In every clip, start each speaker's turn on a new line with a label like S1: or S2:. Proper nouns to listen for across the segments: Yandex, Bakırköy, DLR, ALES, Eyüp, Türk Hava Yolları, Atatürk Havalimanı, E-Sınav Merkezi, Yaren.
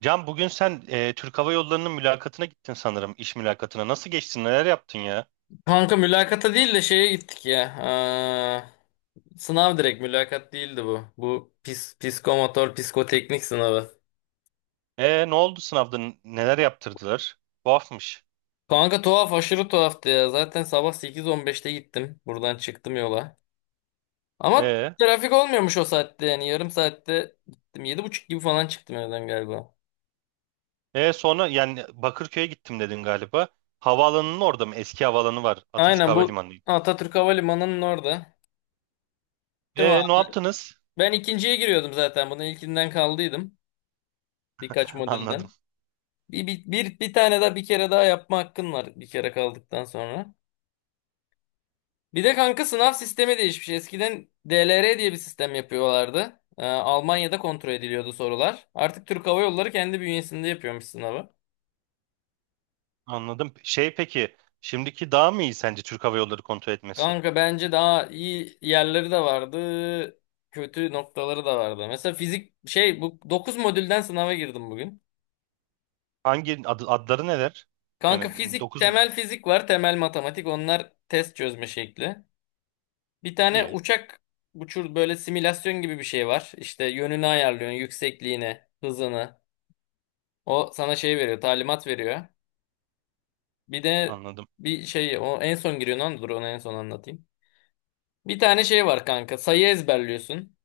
S1: Can bugün sen Türk Hava Yolları'nın mülakatına gittin sanırım, iş mülakatına. Nasıl geçtin, neler yaptın ya?
S2: Kanka mülakata değil de şeye gittik ya. Sınav direkt mülakat değildi bu. Bu psikomotor, psikoteknik sınavı.
S1: E ne oldu sınavda, neler yaptırdılar? Tuhafmış.
S2: Kanka tuhaf, aşırı tuhaftı ya. Zaten sabah 8:15'te gittim. Buradan çıktım yola. Ama
S1: E,
S2: trafik olmuyormuş o saatte yani. Yarım saatte gittim. Yedi buçuk gibi falan çıktım evden galiba.
S1: sonra yani Bakırköy'e gittim dedin galiba. Havaalanının orada mı? Eski havaalanı var. Atatürk
S2: Aynen, bu
S1: Havalimanı.
S2: Atatürk Havalimanı'nın orada. Değil mi
S1: E ne
S2: abi?
S1: yaptınız?
S2: Ben ikinciye giriyordum zaten. Bunun ilkinden kaldıydım. Birkaç
S1: Anladım,
S2: modülden. Bir tane daha, bir kere daha yapma hakkın var bir kere kaldıktan sonra. Bir de kanka sınav sistemi değişmiş. Eskiden DLR diye bir sistem yapıyorlardı. Almanya'da kontrol ediliyordu sorular. Artık Türk Hava Yolları kendi bünyesinde yapıyormuş sınavı.
S1: anladım. Şey peki, şimdiki daha mı iyi sence Türk Hava Yolları kontrol etmesi?
S2: Kanka bence daha iyi yerleri de vardı. Kötü noktaları da vardı. Mesela fizik, şey, bu 9 modülden sınava girdim bugün.
S1: Hangi adları neler?
S2: Kanka
S1: Yani
S2: fizik,
S1: 9
S2: temel
S1: modül.
S2: fizik var, temel matematik, onlar test çözme şekli. Bir tane
S1: İyi,
S2: uçak uçur, böyle simülasyon gibi bir şey var. İşte yönünü ayarlıyorsun, yüksekliğini, hızını. O sana şey veriyor, talimat veriyor. Bir de
S1: anladım.
S2: bir şey, o en son giriyor lan, dur onu en son anlatayım. Bir tane şey var kanka. Sayı ezberliyorsun.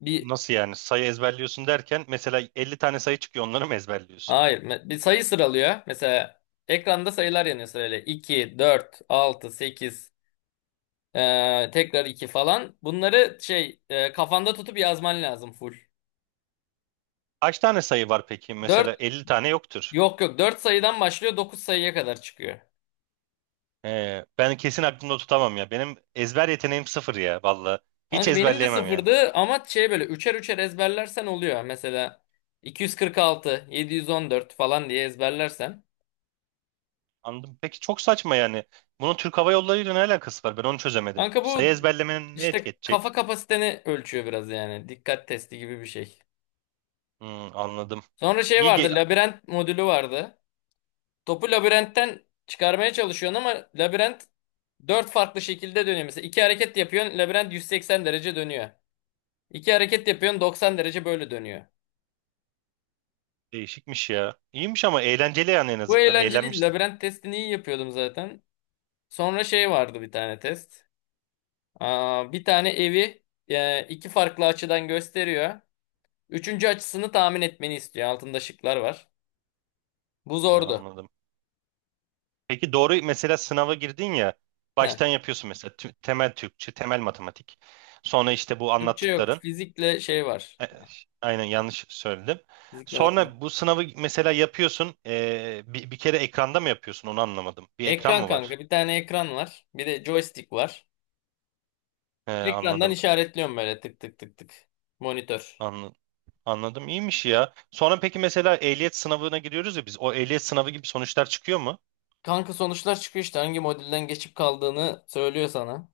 S2: Bir
S1: Nasıl yani? Sayı ezberliyorsun derken mesela 50 tane sayı çıkıyor onları mı ezberliyorsun?
S2: hayır, bir sayı sıralıyor. Mesela ekranda sayılar yanıyor sırayla. 2, 4, 6, 8, tekrar 2 falan. Bunları şey, kafanda tutup yazman lazım full.
S1: Kaç tane sayı var peki? Mesela
S2: Dört
S1: 50 tane yoktur.
S2: Yok yok, 4 sayıdan başlıyor, 9 sayıya kadar çıkıyor.
S1: Ben kesin aklımda tutamam ya. Benim ezber yeteneğim sıfır ya valla. Hiç
S2: Kanka benim de
S1: ezberleyemem yani.
S2: sıfırdı ama şey, böyle üçer üçer ezberlersen oluyor. Mesela 246, 714 falan diye ezberlersen.
S1: Anladım. Peki çok saçma yani. Bunun Türk Hava Yolları ile ne alakası var? Ben onu çözemedim.
S2: Kanka
S1: Sayı
S2: bu
S1: ezberlemenin ne etki
S2: işte kafa
S1: edecek?
S2: kapasiteni ölçüyor biraz yani. Dikkat testi gibi bir şey.
S1: Hmm, anladım.
S2: Sonra şey
S1: İyi,
S2: vardı, labirent modülü vardı. Topu labirentten çıkarmaya çalışıyorsun ama labirent 4 farklı şekilde dönüyor. Mesela iki hareket yapıyorsun, labirent 180 derece dönüyor. İki hareket yapıyorsun, 90 derece böyle dönüyor.
S1: değişikmiş ya. İyiymiş ama eğlenceli yani en
S2: Bu
S1: azından.
S2: eğlenceliydi.
S1: Eğlenmişsin.
S2: Labirent testini iyi yapıyordum zaten. Sonra şey vardı, bir tane test. Bir tane evi, iki farklı açıdan gösteriyor. Üçüncü açısını tahmin etmeni istiyor. Altında şıklar var. Bu
S1: Ya,
S2: zordu.
S1: anladım. Peki doğru mesela sınava girdin ya
S2: Heh.
S1: baştan yapıyorsun mesela temel Türkçe, temel matematik. Sonra işte bu
S2: Türkçe yok.
S1: anlattıkların
S2: Fizikle şey var.
S1: e, aynen yanlış söyledim.
S2: Fizikle
S1: Sonra
S2: matematik.
S1: bu sınavı mesela yapıyorsun bir kere ekranda mı yapıyorsun onu anlamadım. Bir ekran
S2: Ekran
S1: mı
S2: kanka.
S1: var?
S2: Bir tane ekran var. Bir de joystick var.
S1: E,
S2: Ekrandan
S1: anladım.
S2: işaretliyorum böyle, tık tık tık tık. Monitör.
S1: Anla- anladım. İyiymiş ya. Sonra peki mesela ehliyet sınavına giriyoruz ya biz. O ehliyet sınavı gibi sonuçlar çıkıyor mu?
S2: Kanka sonuçlar çıkıyor işte. Hangi modülden geçip kaldığını söylüyor sana.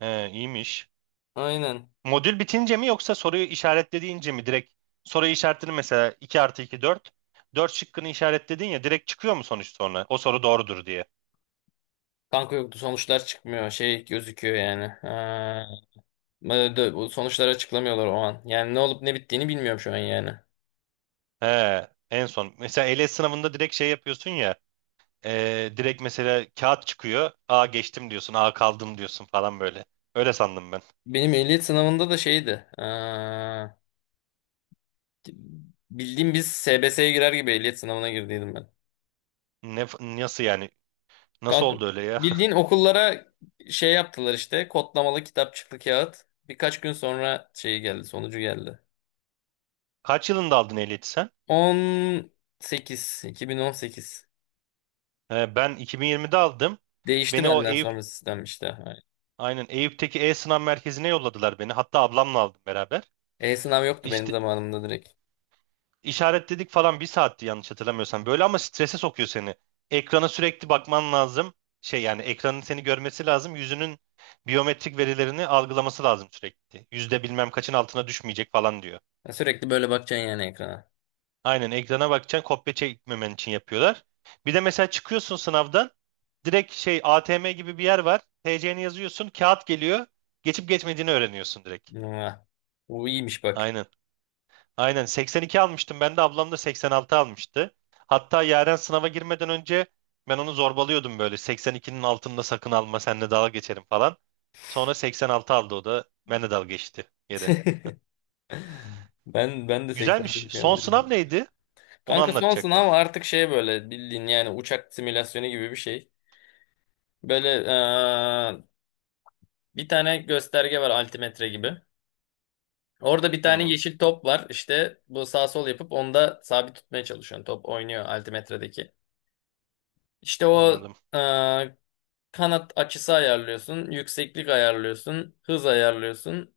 S1: E, iyiymiş.
S2: Aynen.
S1: Modül bitince mi yoksa soruyu işaretlediğince mi direkt soruyu işaretledin mesela 2 artı 2 4. 4 şıkkını işaretledin ya direkt çıkıyor mu sonuç sonra? O soru doğrudur diye.
S2: Kanka yoktu, sonuçlar çıkmıyor, şey gözüküyor yani. Ha, böyle bu sonuçları açıklamıyorlar o an. Yani ne olup ne bittiğini bilmiyorum şu an yani.
S1: He, en son. Mesela ALES sınavında direkt şey yapıyorsun ya. Direkt mesela kağıt çıkıyor. A geçtim diyorsun. A kaldım diyorsun falan böyle. Öyle sandım ben.
S2: Benim ehliyet sınavında da şeydi. Ha, bildiğim biz SBS'ye girer gibi ehliyet sınavına girdiydim ben.
S1: Ne, nasıl yani? Nasıl
S2: Kanka
S1: oldu öyle ya?
S2: bildiğin okullara şey yaptılar işte, kodlamalı kitapçıklı kağıt. Birkaç gün sonra şey geldi, sonucu geldi.
S1: Kaç yılında aldın ehliyeti sen?
S2: 18 2018.
S1: He, ben 2020'de aldım.
S2: Değişti
S1: Beni o
S2: benden
S1: Eyüp
S2: sonra sistem işte.
S1: Aynen Eyüp'teki E-Sınav Merkezi'ne yolladılar beni. Hatta ablamla aldım beraber.
S2: E-sınav yoktu benim
S1: İşte
S2: zamanımda direkt.
S1: İşaretledik falan bir saatti yanlış hatırlamıyorsam böyle ama strese sokuyor seni. Ekrana sürekli bakman lazım. Şey yani ekranın seni görmesi lazım. Yüzünün biyometrik verilerini algılaması lazım sürekli. Yüzde bilmem kaçın altına düşmeyecek falan diyor.
S2: Ya, sürekli böyle bakacaksın yani ekrana.
S1: Aynen ekrana bakacaksın kopya çekmemen için yapıyorlar. Bir de mesela çıkıyorsun sınavdan direkt şey ATM gibi bir yer var. TC'ni yazıyorsun kağıt geliyor. Geçip geçmediğini öğreniyorsun direkt.
S2: Mua. Bu iyiymiş bak.
S1: Aynen. Aynen 82 almıştım ben de ablam da 86 almıştı. Hatta Yaren sınava girmeden önce ben onu zorbalıyordum böyle 82'nin altında sakın alma seninle dalga geçerim falan. Sonra 86 aldı o da benle dalga geçti yere.
S2: Ben de 80'de
S1: Güzelmiş.
S2: şu an
S1: Son sınav
S2: dedim.
S1: neydi? Onu
S2: Kanka son
S1: anlatacaktın.
S2: sınav artık şey, böyle bildiğin yani uçak simülasyonu gibi bir şey. Böyle, bir tane gösterge var, altimetre gibi. Orada bir tane
S1: Hı,
S2: yeşil top var. İşte bu sağ sol yapıp onda sabit tutmaya çalışıyorsun. Top oynuyor altimetredeki. İşte o
S1: anladım.
S2: eee, kanat açısı ayarlıyorsun, yükseklik ayarlıyorsun, hız ayarlıyorsun.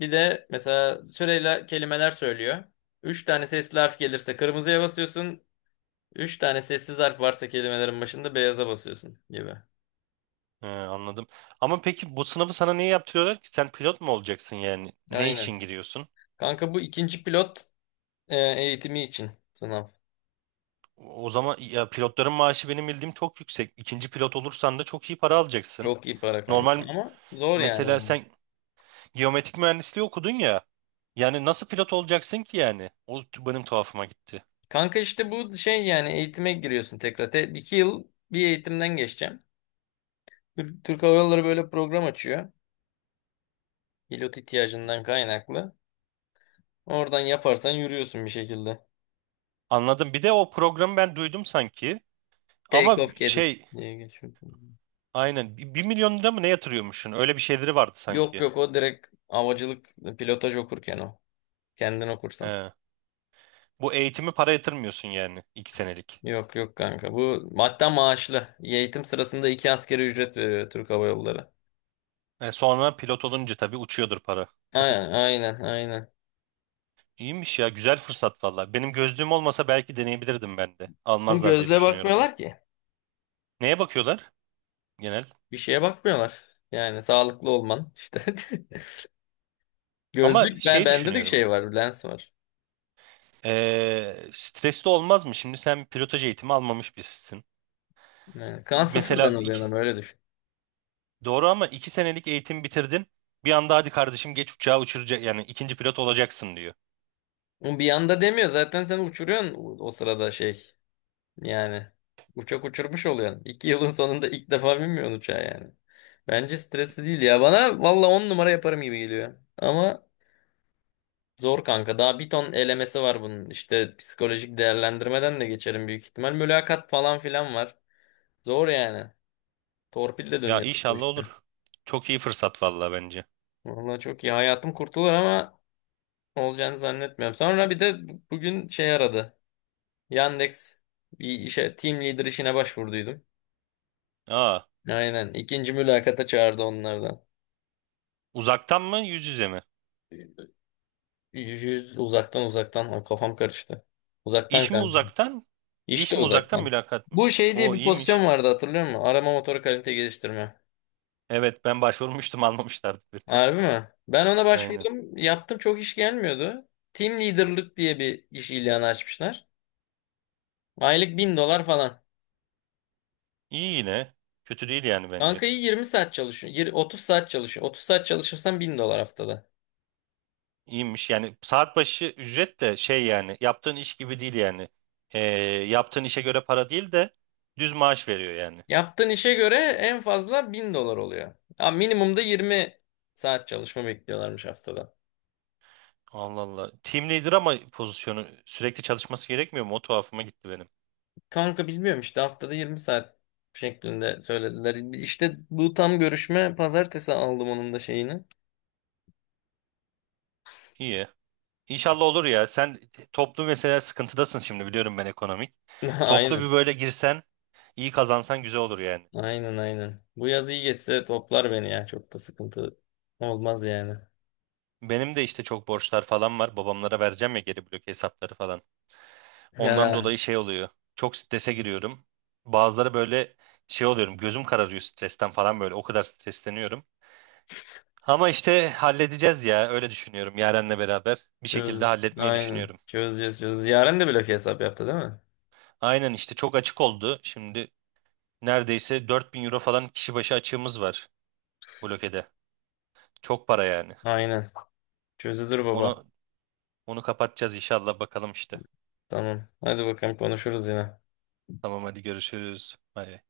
S2: Bir de mesela süreyle kelimeler söylüyor. Üç tane sesli harf gelirse kırmızıya basıyorsun. Üç tane sessiz harf varsa kelimelerin başında beyaza basıyorsun gibi.
S1: He, anladım. Ama peki bu sınavı sana niye yaptırıyorlar ki? Sen pilot mu olacaksın yani? Ne için
S2: Aynen.
S1: giriyorsun?
S2: Kanka bu ikinci pilot eğitimi için sınav.
S1: O zaman ya pilotların maaşı benim bildiğim çok yüksek. İkinci pilot olursan da çok iyi para alacaksın.
S2: Çok iyi para kanka
S1: Normal,
S2: ama zor yani
S1: mesela
S2: onun.
S1: sen Geometrik mühendisliği okudun ya. Yani nasıl pilot olacaksın ki yani? Benim tuhafıma gitti.
S2: Kanka işte bu şey yani, eğitime giriyorsun tekrar. İki yıl bir eğitimden geçeceğim. Türk Hava Yolları böyle program açıyor. Pilot ihtiyacından kaynaklı. Oradan yaparsan yürüyorsun bir şekilde.
S1: Anladım. Bir de o programı ben duydum sanki.
S2: Take
S1: Ama
S2: off cadet
S1: şey
S2: diye geçiyor.
S1: aynen 1.000.000 lira mı ne yatırıyormuşsun? Öyle bir şeyleri vardı
S2: Yok
S1: sanki.
S2: yok, o direkt havacılık, pilotaj okurken o. Kendin okursan.
S1: He. Bu eğitimi para yatırmıyorsun yani 2 senelik.
S2: Yok yok kanka. Bu hatta maaşlı. Eğitim sırasında iki askeri ücret veriyor Türk Hava Yolları.
S1: E sonra pilot olunca tabii uçuyordur para.
S2: Aynen, aynen, aynen.
S1: İyiymiş ya güzel fırsat valla. Benim gözlüğüm olmasa belki deneyebilirdim ben de.
S2: Bu
S1: Almazlar diye
S2: gözle
S1: düşünüyorum ben.
S2: bakmıyorlar ki.
S1: Neye bakıyorlar genel?
S2: Bir şeye bakmıyorlar. Yani sağlıklı olman işte.
S1: Ama
S2: Gözlük,
S1: şey
S2: bende de
S1: düşünüyorum.
S2: şey var, lens var.
S1: Stresli olmaz mı? Şimdi sen pilotaj eğitimi almamış birisin.
S2: Yani kan sıfırdan
S1: Mesela
S2: oluyor
S1: iki,
S2: ama öyle düşün.
S1: doğru ama 2 senelik eğitim bitirdin. Bir anda hadi kardeşim geç uçağı uçuracak yani ikinci pilot olacaksın diyor.
S2: Ama bir anda demiyor zaten, seni uçuruyorsun o sırada şey, yani uçak uçurmuş oluyorsun. İki yılın sonunda ilk defa binmiyorsun uçağa yani. Bence stresli değil ya. Bana valla on numara yaparım gibi geliyor. Ama zor kanka. Daha bir ton elemesi var bunun. İşte psikolojik değerlendirmeden de geçerim büyük ihtimal. Mülakat falan filan var. Zor yani. Torpil de
S1: Ya
S2: dönüyor bu
S1: inşallah
S2: işte.
S1: olur. Çok iyi fırsat vallahi bence.
S2: Valla çok iyi. Hayatım kurtulur ama olacağını zannetmiyorum. Sonra bir de bugün şey aradı. Yandex, bir işe, team leader işine başvurduydum.
S1: Aa,
S2: Aynen. İkinci mülakata çağırdı onlardan.
S1: uzaktan mı yüz yüze mi?
S2: Uzaktan, uzaktan. Ay, kafam karıştı. Uzaktan
S1: İş mi
S2: kanka.
S1: uzaktan? İş
S2: İşte
S1: mi uzaktan
S2: uzaktan.
S1: mülakat mı?
S2: Bu şey diye
S1: O
S2: bir pozisyon
S1: iyiymiş.
S2: vardı, hatırlıyor musun? Arama motoru kalite geliştirme.
S1: Evet ben başvurmuştum almamışlardı beni.
S2: Harbi mi? Ben ona
S1: Aynen.
S2: başvurdum. Yaptım, çok iş gelmiyordu. Team leader'lık diye bir iş ilanı açmışlar. Aylık $1.000 falan.
S1: İyi yine. Kötü değil yani bence.
S2: Kanka iyi, 20 saat çalışıyor. 30 saat çalışıyor. 30 saat çalışırsan $1.000 haftada.
S1: İyiymiş yani saat başı ücret de şey yani yaptığın iş gibi değil yani. Ee, yaptığın işe göre para değil de düz maaş veriyor yani.
S2: Yaptığın işe göre en fazla $1.000 oluyor. Ha, minimumda 20 saat çalışma bekliyorlarmış haftada.
S1: Allah Allah. Team leader ama pozisyonu sürekli çalışması gerekmiyor mu? O tuhafıma gitti benim.
S2: Kanka bilmiyorum işte, haftada 20 saat şeklinde söylediler. İşte bu tam görüşme, pazartesi aldım onun da şeyini.
S1: İyi. İnşallah olur ya. Sen toplu mesela sıkıntıdasın şimdi biliyorum ben ekonomik. Toplu
S2: Aynen.
S1: bir böyle girsen iyi kazansan güzel olur yani.
S2: Aynen, aynen. Bu yaz iyi geçse toplar beni ya. Çok da sıkıntı olmaz yani.
S1: Benim de işte çok borçlar falan var. Babamlara vereceğim ya geri blok hesapları falan. Ondan
S2: Ya,
S1: dolayı şey oluyor. Çok strese giriyorum. Bazıları böyle şey oluyorum. Gözüm kararıyor stresten falan böyle. O kadar stresleniyorum. Ama işte halledeceğiz ya. Öyle düşünüyorum. Yaren'le beraber bir şekilde
S2: çöz.
S1: halletmeyi
S2: Aynen.
S1: düşünüyorum.
S2: Çözeceğiz, çözeceğiz. Yaren de blok hesap yaptı değil mi?
S1: Aynen işte çok açık oldu. Şimdi neredeyse 4.000 euro falan kişi başı açığımız var blokede. Çok para yani.
S2: Aynen. Çözülür baba.
S1: Onu onu kapatacağız inşallah bakalım işte.
S2: Tamam. Hadi bakalım, konuşuruz yine.
S1: Tamam hadi görüşürüz. Bay bay.